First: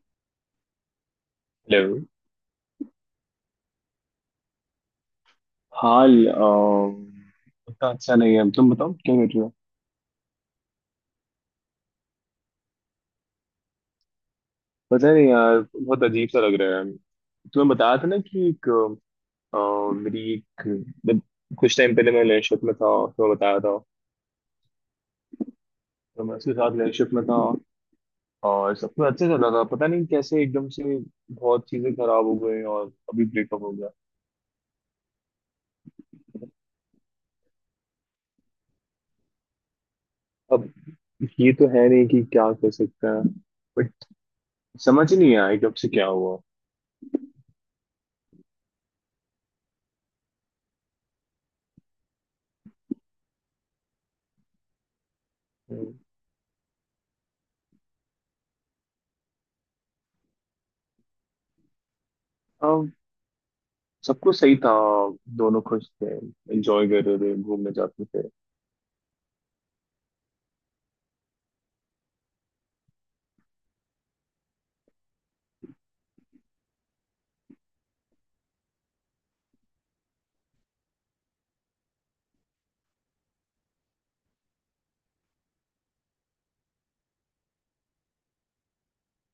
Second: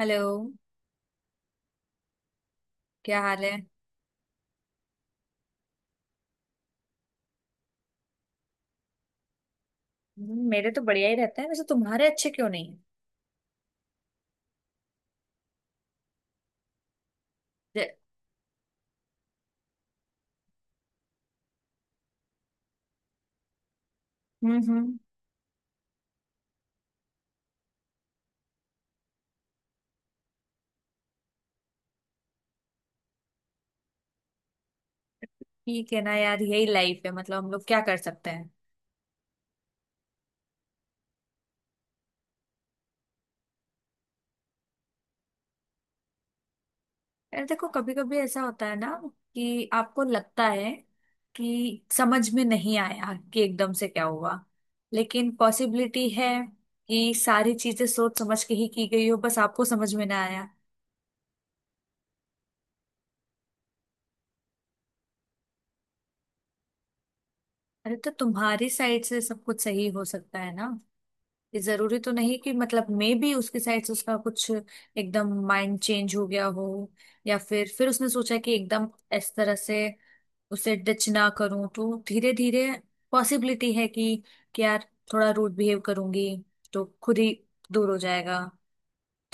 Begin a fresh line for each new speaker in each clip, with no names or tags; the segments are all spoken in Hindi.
हेलो।
हेलो।
क्या हाल है।
हाल उतना अच्छा नहीं है। तुम बताओ क्या कर रहे हो?
मेरे तो बढ़िया ही रहते हैं, वैसे तुम्हारे अच्छे क्यों नहीं है।
पता नहीं यार, बहुत अजीब सा लग रहा है। तुम्हें
जे-
बताया था ना कि एक अ, मेरी एक जब कुछ टाइम पहले मैं रिलेशनशिप में था। तुम्हें बताया था।
हम्म।
तो मैं उसके साथ रिलेशनशिप में था और सब कुछ अच्छा चल रहा था। पता नहीं कैसे एकदम से बहुत चीजें खराब हो गई और अभी ब्रेकअप हो गया।
ठीक है ना, यार यही लाइफ है, मतलब हम लोग क्या कर सकते हैं।
अब ये तो है नहीं कि क्या कर सकते हैं, बट समझ ही नहीं आया एकदम से क्या हुआ।
यार देखो, कभी कभी ऐसा होता है ना कि आपको लगता है कि समझ में नहीं आया कि एकदम से क्या हुआ, लेकिन
हम्म।
पॉसिबिलिटी है कि सारी चीजें सोच समझ के ही की गई हो, बस आपको समझ में ना आया।
अब सब कुछ सही था। दोनों खुश थे, एंजॉय कर रहे थे, घूमने
अरे
जाते
तो
थे।
तुम्हारी साइड से सब कुछ सही हो सकता है ना, ये जरूरी तो नहीं कि मतलब मे भी उसकी साइड से उसका कुछ एकदम माइंड चेंज हो गया हो। या फिर उसने सोचा कि एकदम इस तरह से उसे डिच ना करूं, तो धीरे धीरे पॉसिबिलिटी है कि यार थोड़ा रूड बिहेव करूंगी तो खुद ही दूर हो जाएगा।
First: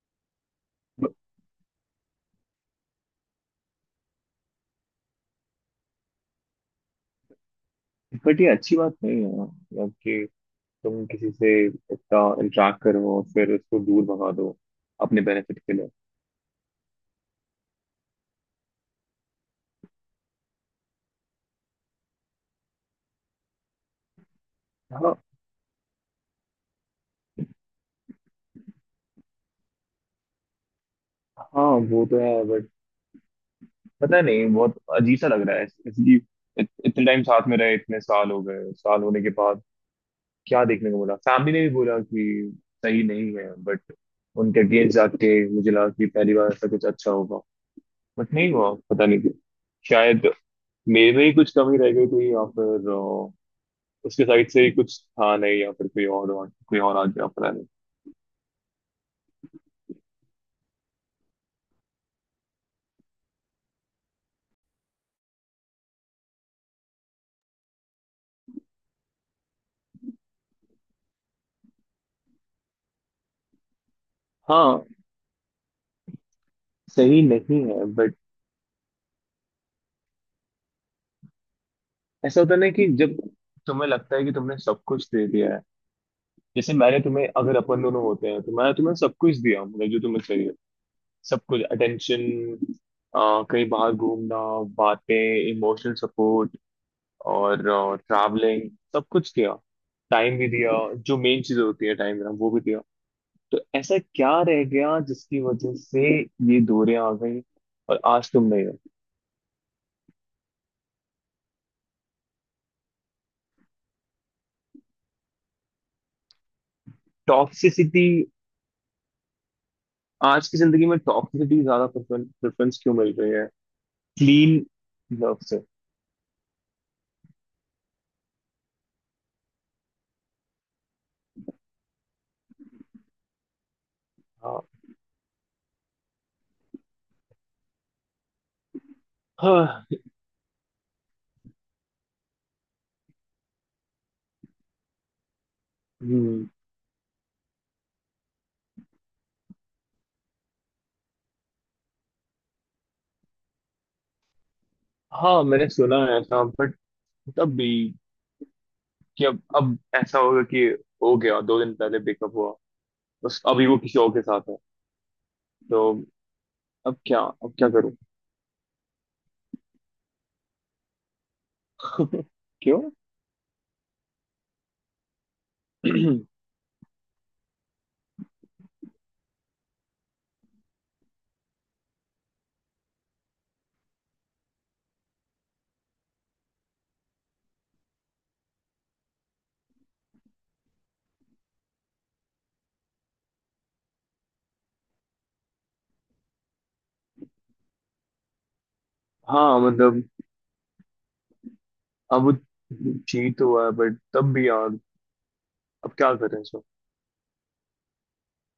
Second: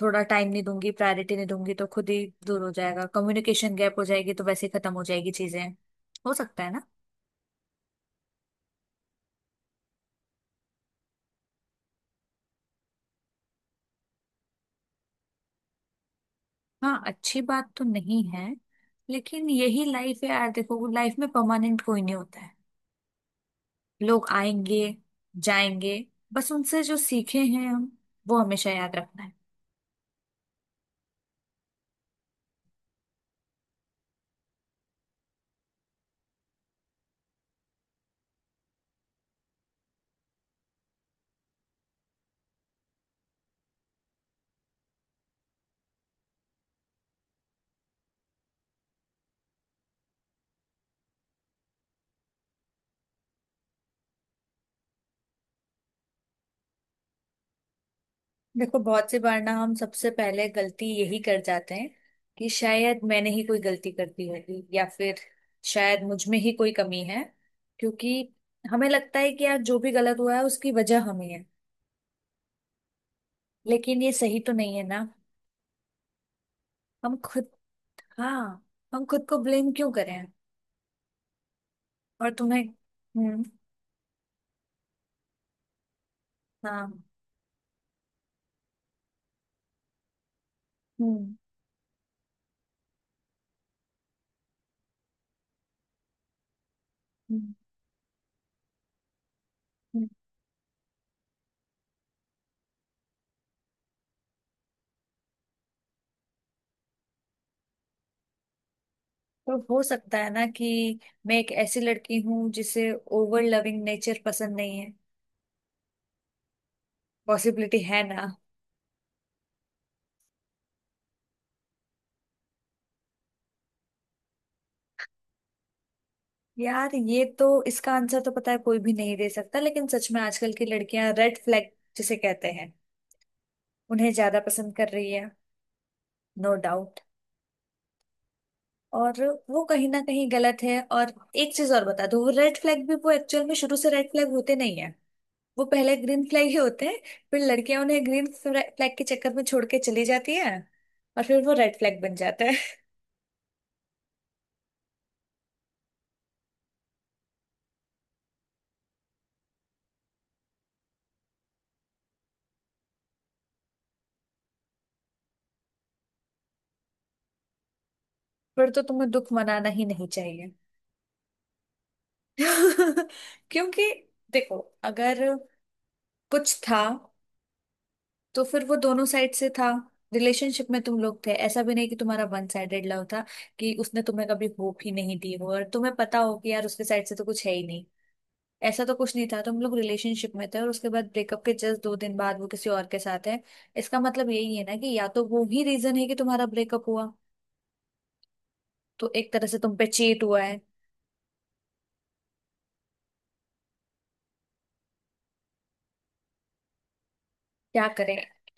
थोड़ा टाइम नहीं दूंगी, प्रायोरिटी नहीं दूंगी तो खुद ही दूर हो जाएगा, कम्युनिकेशन गैप हो जाएगी तो वैसे ही खत्म हो जाएगी चीजें। हो सकता है ना।
बट ये अच्छी बात नहीं है, मतलब कि तुम किसी से इतना इंटरेक्ट करो और फिर उसको दूर भगा दो अपने बेनिफिट के लिए।
हाँ, अच्छी बात तो नहीं है, लेकिन यही लाइफ है यार। देखो, लाइफ में परमानेंट कोई नहीं होता है। लोग आएंगे,
हाँ,
जाएंगे, बस उनसे जो सीखे हैं हम, वो हमेशा याद रखना है।
हाँ वो तो है। पता नहीं, बहुत अजीब सा लग रहा है जैसे कि इतने टाइम साथ में रहे। इतने साल हो गए, साल होने के बाद क्या देखने को मिला। फैमिली ने भी बोला कि सही नहीं है, बट उनके अगेंस्ट जाके मुझे लगा कि पहली बार ऐसा कुछ अच्छा होगा। बट नहीं हुआ, पता नहीं क्यों। शायद मेरे में ही कुछ कमी रह गई थी या फिर उसके साइड से ही कुछ था नहीं या फिर कोई और आ गया, पता नहीं।
देखो, बहुत सी बार ना हम सबसे पहले गलती यही कर जाते हैं कि शायद मैंने ही कोई गलती कर दी होगी, या फिर शायद मुझ में ही कोई कमी है। क्योंकि हमें लगता है कि यार जो भी गलत हुआ है उसकी वजह हमें है, लेकिन ये सही तो नहीं है
हाँ
ना। हम
सही
खुद
नहीं है बट
हाँ, हम खुद को ब्लेम क्यों करें। और
ऐसा होता है
तुम्हें,
ना कि जब
हम्म।
तुम्हें लगता है कि तुमने सब कुछ दे दिया है। जैसे
हाँ।
मैंने तुम्हें, अगर अपन दोनों होते हैं तो मैं तुम्हें सब कुछ दिया हूँ, मतलब जो तुम्हें चाहिए।
हम्म
सब कुछ, अटेंशन, कहीं बाहर घूमना, बातें, इमोशनल सपोर्ट
हम्म,
और ट्रैवलिंग, सब कुछ किया।
हम्म।
टाइम भी दिया, जो मेन चीज होती है टाइम देना, वो भी दिया। तो ऐसा क्या रह गया जिसकी वजह से ये दूरियां आ गई और आज तुम नहीं हो।
तो हो सकता है ना कि मैं एक ऐसी लड़की हूँ जिसे ओवर लविंग नेचर पसंद नहीं है, पॉसिबिलिटी है
टॉक्सिसिटी।
ना।
आज की जिंदगी में टॉक्सिसिटी ज्यादा प्रेफरेंस क्यों मिल रही है क्लीन लव से?
यार ये तो इसका आंसर तो पता है कोई भी नहीं दे सकता, लेकिन सच में आजकल की लड़कियां रेड फ्लैग जिसे कहते हैं, उन्हें ज्यादा
हाँ,
पसंद कर रही है। No doubt. और वो कहीं ना
हाँ।
कहीं गलत है, और एक चीज और बता दूं, वो रेड फ्लैग भी वो एक्चुअल में शुरू से रेड फ्लैग होते नहीं है, वो पहले ग्रीन फ्लैग
हम्म।
ही होते हैं। फिर लड़कियां उन्हें ग्रीन फ्लैग के चक्कर में छोड़ के चली जाती है, और फिर वो रेड फ्लैग बन जाता है।
हाँ, मैंने सुना है ऐसा बट तब भी कि अब ऐसा होगा कि हो गया। दो दिन पहले ब्रेकअप हुआ, बस अभी वो किसी और के साथ है। तो अब क्या, अब क्या करूं?
फिर तो तुम्हें दुख मनाना ही नहीं चाहिए।
क्यों?
क्योंकि देखो, अगर कुछ था तो फिर वो दोनों साइड से था। रिलेशनशिप में तुम लोग थे, ऐसा भी नहीं कि तुम्हारा वन साइडेड लव था, कि उसने तुम्हें कभी होप ही नहीं दी हो और तुम्हें पता हो कि यार उसके साइड से तो कुछ है ही नहीं। ऐसा तो कुछ नहीं था, तुम लोग रिलेशनशिप में थे और उसके बाद ब्रेकअप के जस्ट दो दिन बाद वो किसी और के साथ है। इसका मतलब यही है ना कि या तो वो ही रीजन है कि तुम्हारा ब्रेकअप हुआ, तो एक तरह से
हाँ
तुम पे
मतलब
चेट हुआ है।
अब वो जीत हुआ है, बट तब भी यार अब क्या करें सो।
क्या करें,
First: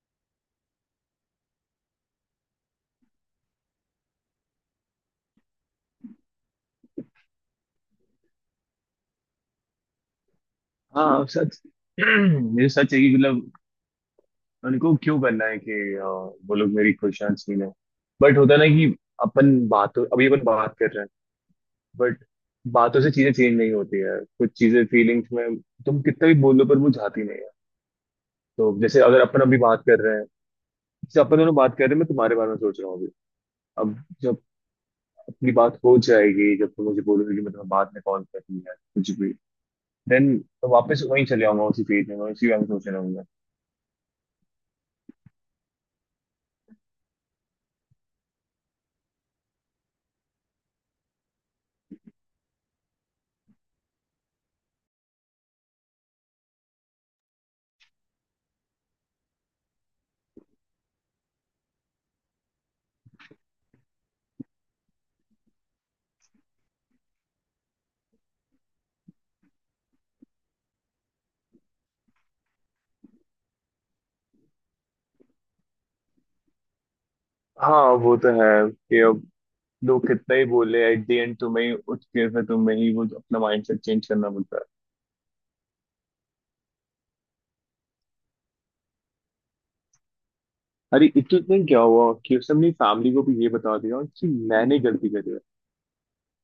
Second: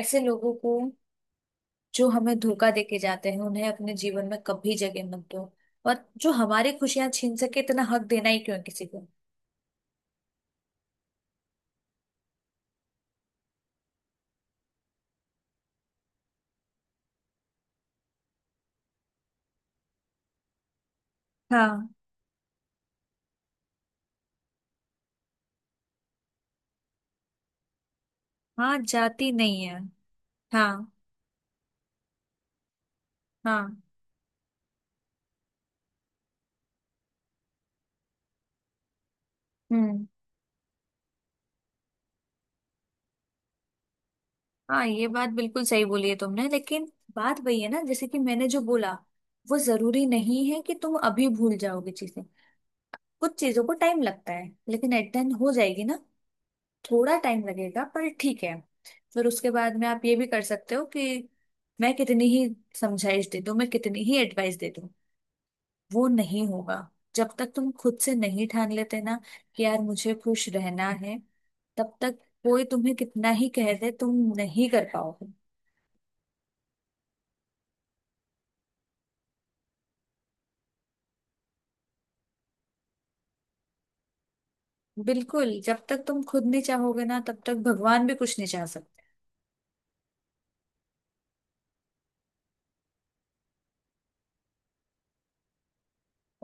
ऐसे लोगों को जो हमें धोखा देके जाते हैं, उन्हें अपने जीवन में कभी जगह मत दो। और जो हमारी खुशियां छीन सके, इतना हक देना ही क्यों है किसी को।
हाँ सच। ये सच है कि मतलब उनको क्यों करना है कि वो लोग मेरी खुशियां छीने। बट होता ना कि अपन बातों, अभी अपन बात कर रहे हैं
हाँ।
बट बातों से चीजें चेंज नहीं होती है। कुछ चीजें फीलिंग्स में, तुम कितना भी बोलो पर वो जाती नहीं है।
हाँ,
तो जैसे अगर
जाति
अपन अभी
नहीं है।
बात कर रहे हैं,
हाँ।
जैसे अपन दोनों बात कर रहे हैं, मैं तुम्हारे बारे में सोच रहा हूँ अभी।
हाँ,
अब जब अपनी बात हो जाएगी, जब तुम मुझे बोलोगे कि मतलब बाद में कॉल करनी है कुछ भी,
हम्म।
देन तो वापस वहीं चले आऊंगा उसी फील्ड में, मैं उसी बारे में सोच रहा हूँ।
हाँ, ये बात बिल्कुल सही बोली है तुमने, लेकिन बात वही है ना, जैसे कि मैंने जो बोला, वो जरूरी नहीं है कि तुम अभी भूल जाओगे चीजें। कुछ चीजों को टाइम लगता है, लेकिन एट द एंड हो जाएगी ना, थोड़ा टाइम लगेगा पर ठीक है। फिर उसके बाद में आप ये भी कर सकते हो कि मैं कितनी ही समझाइश दे दूं, मैं कितनी ही एडवाइस दे दूं, वो नहीं होगा जब तक तुम खुद से नहीं ठान लेते ना कि यार मुझे खुश रहना है। तब तक कोई तुम्हें कितना ही कह दे, तुम नहीं कर पाओगे।
हाँ वो तो है कि अब लोग कितना ही बोले, एट द एंड तुम्हें ही उठ के फिर तुम्हें ही वो अपना माइंडसेट चेंज करना पड़ता है।
बिल्कुल, जब तक तुम खुद नहीं चाहोगे ना, तब तक भगवान भी कुछ नहीं चाह सकते।
अरे इतने दिन क्या हुआ कि उसने अपनी फैमिली को भी ये बता दिया कि मैंने गलती करी है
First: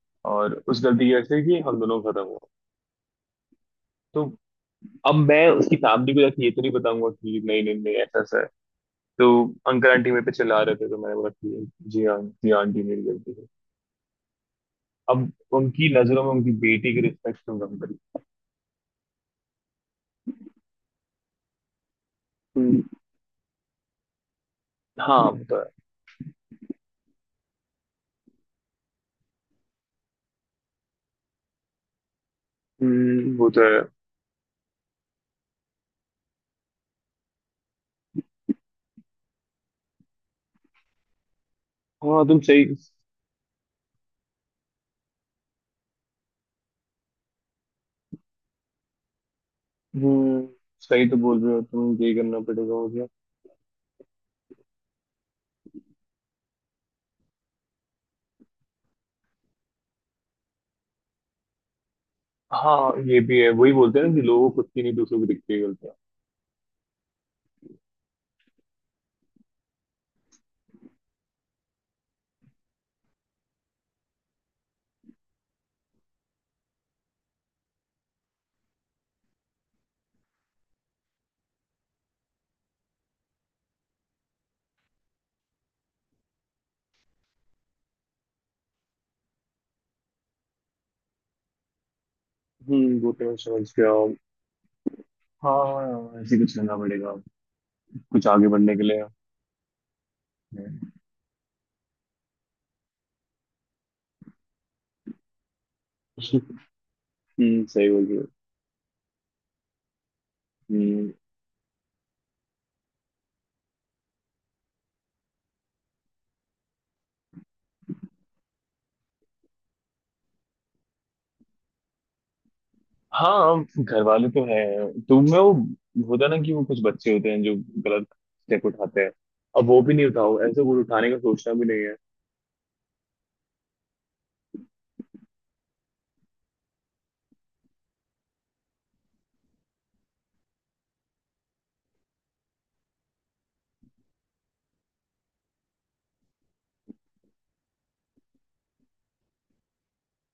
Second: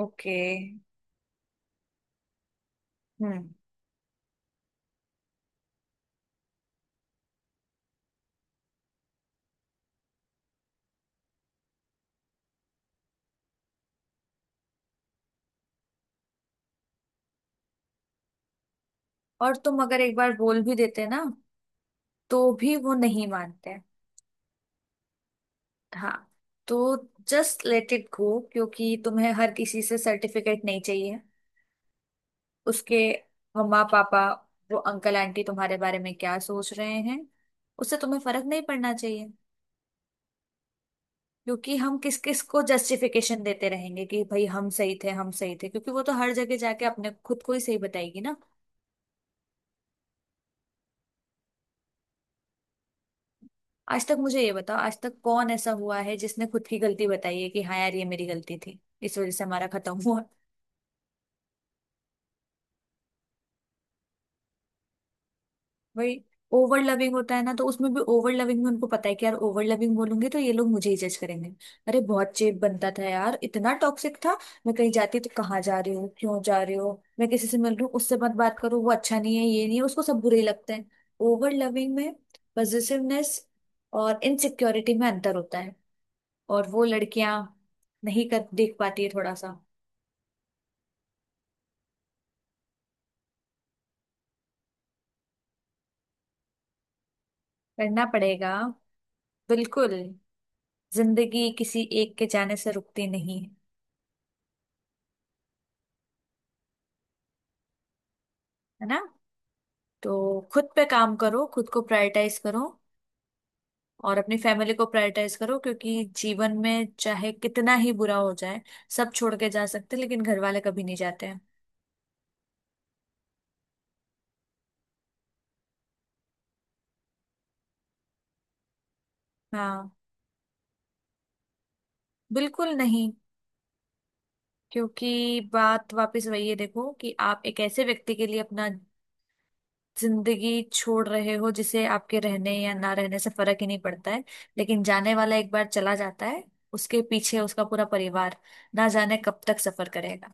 ओके।
और उस गलती की वजह से कि हम दोनों खत्म हुआ।
हम्म।
तो अब मैं उसकी फैमिली को जाके ये तो नहीं बताऊंगा कि नहीं नहीं नहीं ऐसा ऐसा है। तो अंकल आंटी मेरे पे चिल्ला रहे थे तो मैंने बोला कि जी हाँ, जी हाँ, आंटी मेरी गलती है। अब उनकी नजरों में उनकी बेटी की रिस्पेक्ट क्यों कम करी।
और तुम अगर एक बार बोल भी देते ना, तो भी
हम्म,
वो नहीं मानते।
हाँ वो तो है।
हाँ। तो जस्ट लेट इट गो, क्योंकि तुम्हें हर किसी से सर्टिफिकेट नहीं चाहिए। उसके
वो तो है।
मम्मा पापा, वो अंकल आंटी तुम्हारे बारे में क्या सोच रहे हैं, उससे तुम्हें फर्क नहीं पड़ना चाहिए। क्योंकि हम किस
हाँ
किस
तुम
को
सही।
जस्टिफिकेशन देते रहेंगे कि भाई हम सही थे, हम सही थे, क्योंकि वो तो हर जगह जाके अपने खुद को ही सही बताएगी ना।
हम्म, सही तो बोल रहे हो तुम, ये करना पड़ेगा मुझे।
आज तक मुझे ये बताओ, आज तक कौन ऐसा हुआ है जिसने खुद की गलती बताई है कि हाँ यार, ये मेरी गलती थी, इस वजह से हमारा खत्म हुआ।
हाँ ये भी है, वही बोलते हैं ना कि लोगों को खुद की नहीं दूसरों को दिखती है गलतियाँ।
वही। ओवर लविंग होता है ना, तो उसमें भी ओवर लविंग में उनको पता है कि यार ओवर लविंग बोलूंगी तो ये लोग मुझे ही जज करेंगे। अरे बहुत चेप बनता था यार, इतना टॉक्सिक था। मैं कहीं जाती तो कहाँ जा रही हो, क्यों जा रही हो, मैं किसी से मिल रही हूँ, उससे मत बात करो, वो अच्छा नहीं है, ये नहीं है, उसको सब बुरे ही लगते हैं। ओवर लविंग में पजेसिवनेस और इनसिक्योरिटी में अंतर होता है, और वो लड़कियां नहीं कर देख पाती है थोड़ा सा।
वो तो मैं समझ गया। हाँ ऐसे कुछ करना पड़ेगा
करना
कुछ आगे
पड़ेगा।
बढ़ने के लिए।
बिल्कुल।
हम्म।
जिंदगी किसी एक के जाने से रुकती नहीं है,
सही बोल रहे हो।
है ना। तो खुद पे
हम्म।
काम करो, खुद को प्रायोरिटाइज करो, और अपनी फैमिली को प्रायोरिटाइज करो, क्योंकि जीवन में चाहे कितना ही बुरा हो जाए, सब छोड़ के जा सकते हैं, लेकिन घर वाले कभी नहीं जाते हैं।
हाँ घर वाले तो हैं। तो मैं वो, होता ना कि वो कुछ बच्चे होते हैं जो गलत स्टेप उठाते हैं। अब वो
हाँ।
भी नहीं उठाओ, ऐसे कुछ उठाने का सोचना भी नहीं है।
बिल्कुल नहीं, क्योंकि बात वापस वही है, देखो कि आप एक ऐसे व्यक्ति के लिए अपना जिंदगी छोड़ रहे हो जिसे आपके रहने या ना रहने से फर्क ही नहीं पड़ता है। लेकिन जाने वाला एक बार चला जाता है, उसके पीछे उसका पूरा परिवार ना जाने कब तक सफर करेगा।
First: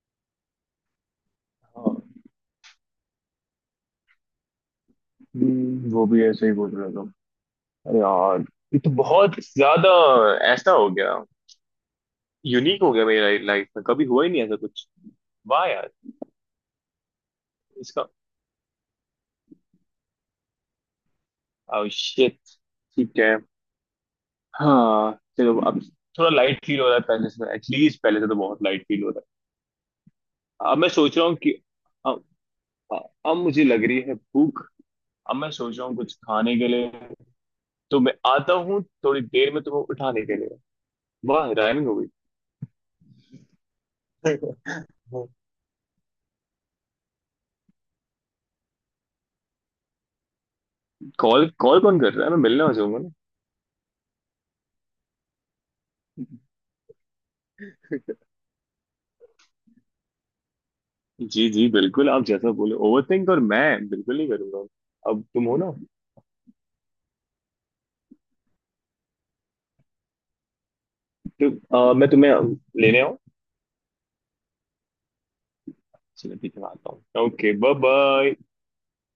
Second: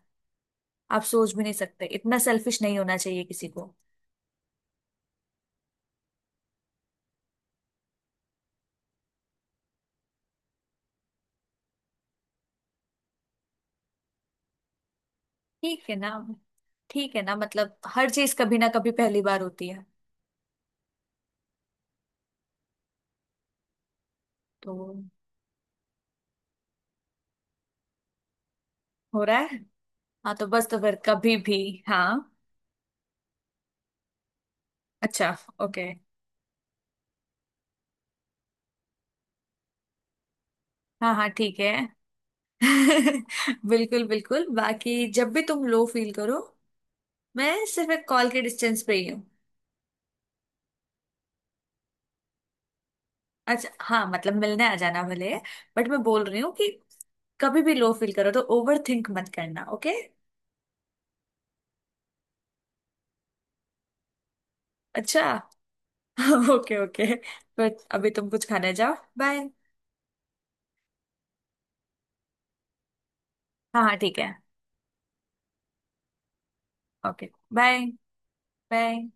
आप सोच भी नहीं सकते,
हाँ,
इतना सेल्फिश नहीं होना चाहिए किसी को।
वो भी ऐसे ही बोल रहा था। अरे यार ये तो बहुत ज्यादा ऐसा हो गया, यूनिक हो गया, मेरी लाइफ में कभी हुआ ही नहीं ऐसा कुछ। वाह
ठीक
यार।
है ना। ठीक है ना, मतलब
इसका
हर चीज कभी ना कभी पहली बार होती है।
oh shit। ठीक है।
तो
हाँ। चलो अब थोड़ा लाइट फील हो रहा है पहले से, एटलीस्ट पहले से तो बहुत लाइट फील हो रहा
हो रहा है। हाँ, तो बस,
है। अब
तो
मैं
फिर
सोच रहा
कभी
हूँ कि
भी। हाँ।
हाँ, अब मुझे लग रही है भूख।
अच्छा।
अब मैं सोच रहा
ओके।
हूँ कुछ खाने के लिए। तो मैं आता हूँ थोड़ी देर में तुम्हें उठाने के लिए।
हाँ हाँ,
वाह
ठीक है।
राइमिंग हो गई।
बिल्कुल बिल्कुल, बाकी जब भी तुम लो फील करो, मैं सिर्फ एक कॉल के डिस्टेंस पे ही हूँ।
कॉल कॉल कौन कर रहा है, मैं मिलने आ जाऊंगा ना।
अच्छा, हाँ, मतलब मिलने आ जाना भले, बट मैं बोल रही हूँ कि कभी भी लो फील करो तो ओवर थिंक मत करना, ओके।
जी जी बिल्कुल, आप जैसा बोले, ओवरथिंक और मैं बिल्कुल नहीं करूंगा।
अच्छा।
अब तुम हो ना।
ओके ओके, बट अभी तुम कुछ खाने जाओ, बाय।
तो मैं तुम्हें लेने आऊँ?
हाँ हाँ, ठीक है।
चलो ठीक है, मैं आता हूँ
okay.
Okay bye
bye.
Bye.
Bye.